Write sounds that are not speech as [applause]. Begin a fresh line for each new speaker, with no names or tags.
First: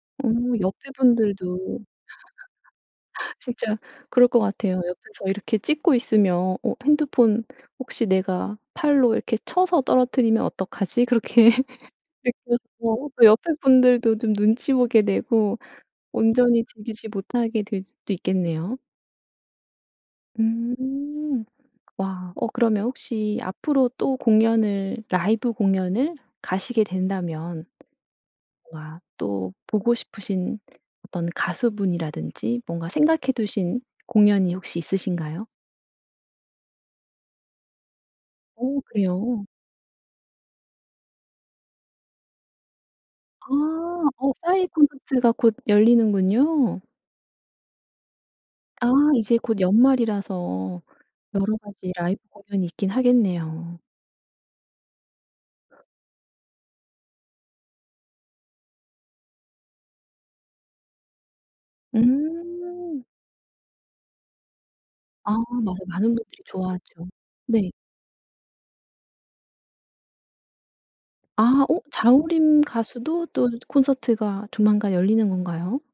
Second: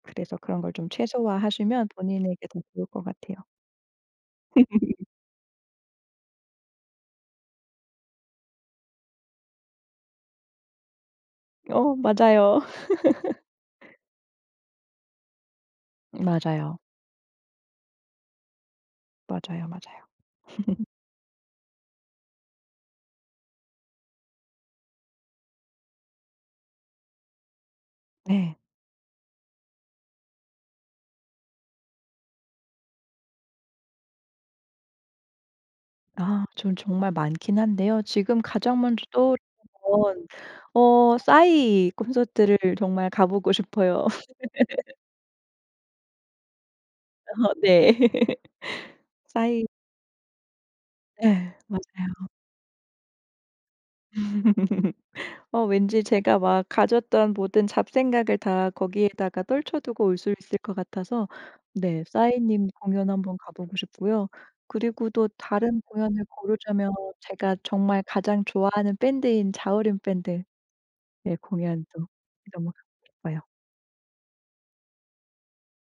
어
그래서 그런 걸 좀
옆에
최소화
분들도
하시면 본인에게 더 좋을 것 같아요.
진짜 그럴 거 같아요.
[laughs]
옆에서 이렇게 찍고 있으면 '어 핸드폰 혹시 내가 팔로 이렇게 쳐서 떨어뜨리면 어떡하지?' 그렇게
어
[laughs] [unintelligible]
맞아요.
어 또 옆에
[laughs]
분들도 좀 눈치 보게 되고 온전히
맞아요.
즐기지 못하게 될 수도 있겠네요.
맞아요, 맞아요. [laughs]
음. 와 어 그러면 혹시 앞으로 또 공연을 라이브 공연을 가시게 된다면
네.
뭔가 또 보고 싶으신 어떤 가수분이라든지 뭔가 생각해 두신 공연이 혹시 있으신가요?
아 저는 정말 많기는 한데요. 지금 가장
오
먼저 떠오르는
그래요?
건 어 싸이 콘서트를 정말 가 보고 싶어요.
아 어 싸이
[laughs]
콘서트가 곧 열리는군요.
어 네. [laughs]
아 이제 곧
싸이
연말이라서
예.
여러 가지 라이브
맞아요.
공연이 있기는 하겠네요.
[laughs] 어 왠지 제가 막 가졌던 모든 잡생각을 다 거기에다가 떨쳐 두고 올 수 있을 것 같아서 네 싸이님
음.
공연 한번 가보고 싶고요. 그리고 또
아 맞아
다른
많은
공연을
분들이
고르자면
좋아하죠.
제가
네.
정말 가장 좋아하는 밴드인 자우림 밴드 네
아 어
공연도
자우림
너무 가보고
가수도
싶어요.
또 콘서트가 조만간 열리는 건가요?